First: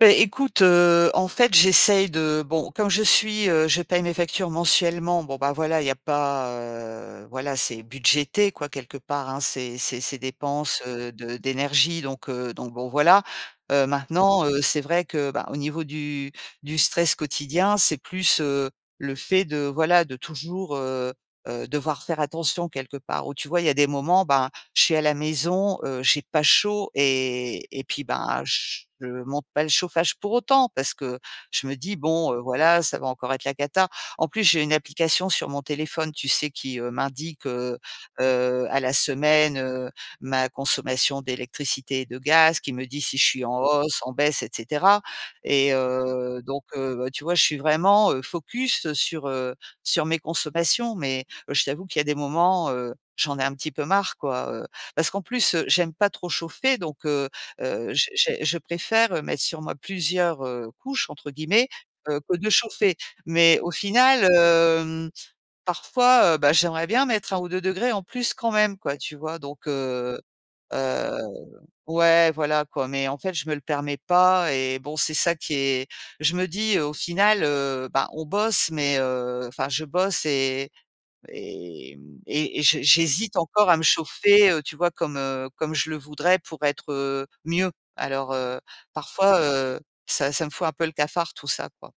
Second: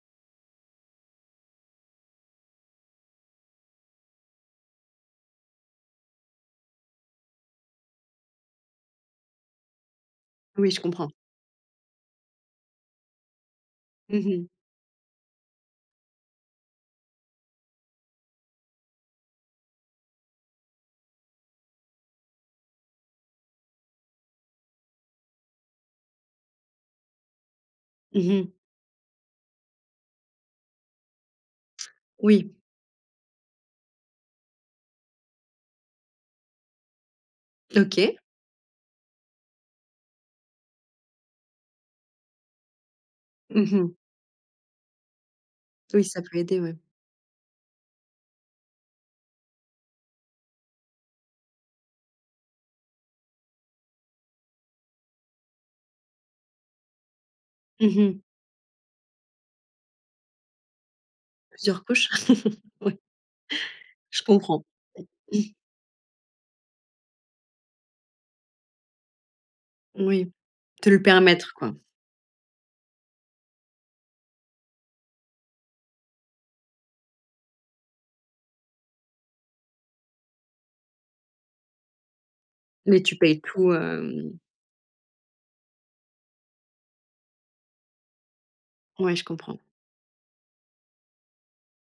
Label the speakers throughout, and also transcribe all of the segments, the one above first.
Speaker 1: É écoute, heu, en fait, j'essaye de bon, comme je suis, heu, je paye mes factures mensuellement, bon ben, voilà, il y a pas, heu, voilà, c'est budgété quoi quelque part, hein, ces ces ces
Speaker 2: Oui, je
Speaker 1: dépenses,
Speaker 2: comprends.
Speaker 1: heu, de d'énergie, donc heu, donc bon voilà. Heu,
Speaker 2: Mmh
Speaker 1: maintenant,
Speaker 2: mh.
Speaker 1: heu, c'est vrai que bah, au niveau du du stress quotidien, c'est plus, heu, le fait de voilà de toujours, heu heu, devoir faire attention quelque part où, tu vois, il y des moments ben, je suis à la maison, heu, j'ai pas chaud et et puis
Speaker 2: Mmh
Speaker 1: ben,
Speaker 2: mh.
Speaker 1: je monte pas le chauffage pour autant parce que je me dis bon, heu:
Speaker 2: Oui.
Speaker 1: «Voilà, ça va encore être la cata». En plus, j'ai une application sur mon téléphone, tu sais, qui, heu, m'indique, heu
Speaker 2: OK.
Speaker 1: heu, à la semaine, heu, ma consommation d'électricité et de gaz, qui me dit si je suis en
Speaker 2: Mmh mh.
Speaker 1: hausse, en baisse et cetera et
Speaker 2: Oui, ça peut
Speaker 1: heu,
Speaker 2: aider
Speaker 1: donc
Speaker 2: oui.
Speaker 1: heu, tu vois, je suis vraiment, heu, focus sur, heu, sur mes consommations. Mais, je t'avoue qu'il y a des moments, heu, j'en ai un petit peu marre quoi, heu, parce qu'en plus, heu, j'aime pas trop chauffer, donc, heu heu,
Speaker 2: Mmh
Speaker 1: je
Speaker 2: mh.
Speaker 1: je je préfère mettre sur moi plusieurs, heu, «couches» entre guillemets
Speaker 2: Plusieurs couches,
Speaker 1: que que de
Speaker 2: oui,
Speaker 1: chauffer. Mais au
Speaker 2: je
Speaker 1: final
Speaker 2: comprends.
Speaker 1: heu, mmh, parfois, heu, ben j'aimerais bien mettre 1 ou 2º en plus quand même quoi, tu vois? Donc, heu
Speaker 2: Oui. Te le
Speaker 1: heu
Speaker 2: permettre, quoi.
Speaker 1: ouais, voilà quoi, mais en fait je me le permets pas et bon, c'est ça qui est je me dis au final, heu, bah on bosse, mais, heu, enfin je bosse et et j'hé
Speaker 2: Mais tu
Speaker 1: j'hésite
Speaker 2: payes
Speaker 1: encore
Speaker 2: tout,
Speaker 1: à me
Speaker 2: heu, mmh
Speaker 1: chauffer, heu, tu vois, comme comme je le voudrais pour être, heu, mieux. Alors, heu,
Speaker 2: Ouais, je
Speaker 1: parfois,
Speaker 2: comprends.
Speaker 1: heu, ça ça me fout un peu le cafard tout ça, quoi.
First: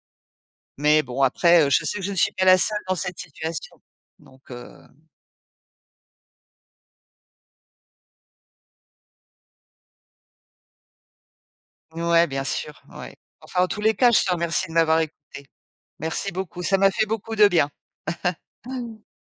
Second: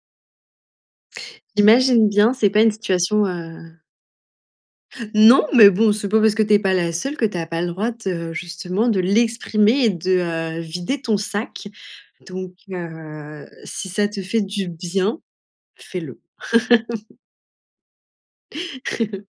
Speaker 1: Mais bon, après, je sais que
Speaker 2: J'imagine
Speaker 1: je ne
Speaker 2: bien,
Speaker 1: suis pas
Speaker 2: c'est
Speaker 1: la
Speaker 2: pas une
Speaker 1: seule dans cette
Speaker 2: situation,
Speaker 1: situation,
Speaker 2: heu
Speaker 1: Donc heu
Speaker 2: Non, mais bon, c'est pas parce que tu es pas la seule que tu as pas le droit de justement de l'exprimer et de vider ton sac.
Speaker 1: Ouais, bien
Speaker 2: Donc
Speaker 1: sûr, ouais.
Speaker 2: heu,
Speaker 1: Enfin, en tous
Speaker 2: si
Speaker 1: les
Speaker 2: ça
Speaker 1: cas,
Speaker 2: te
Speaker 1: je te
Speaker 2: fait du
Speaker 1: remercie de m'avoir
Speaker 2: bien,
Speaker 1: écoutée.
Speaker 2: fais-le.
Speaker 1: Merci beaucoup. Ça m'a fait beaucoup de bien.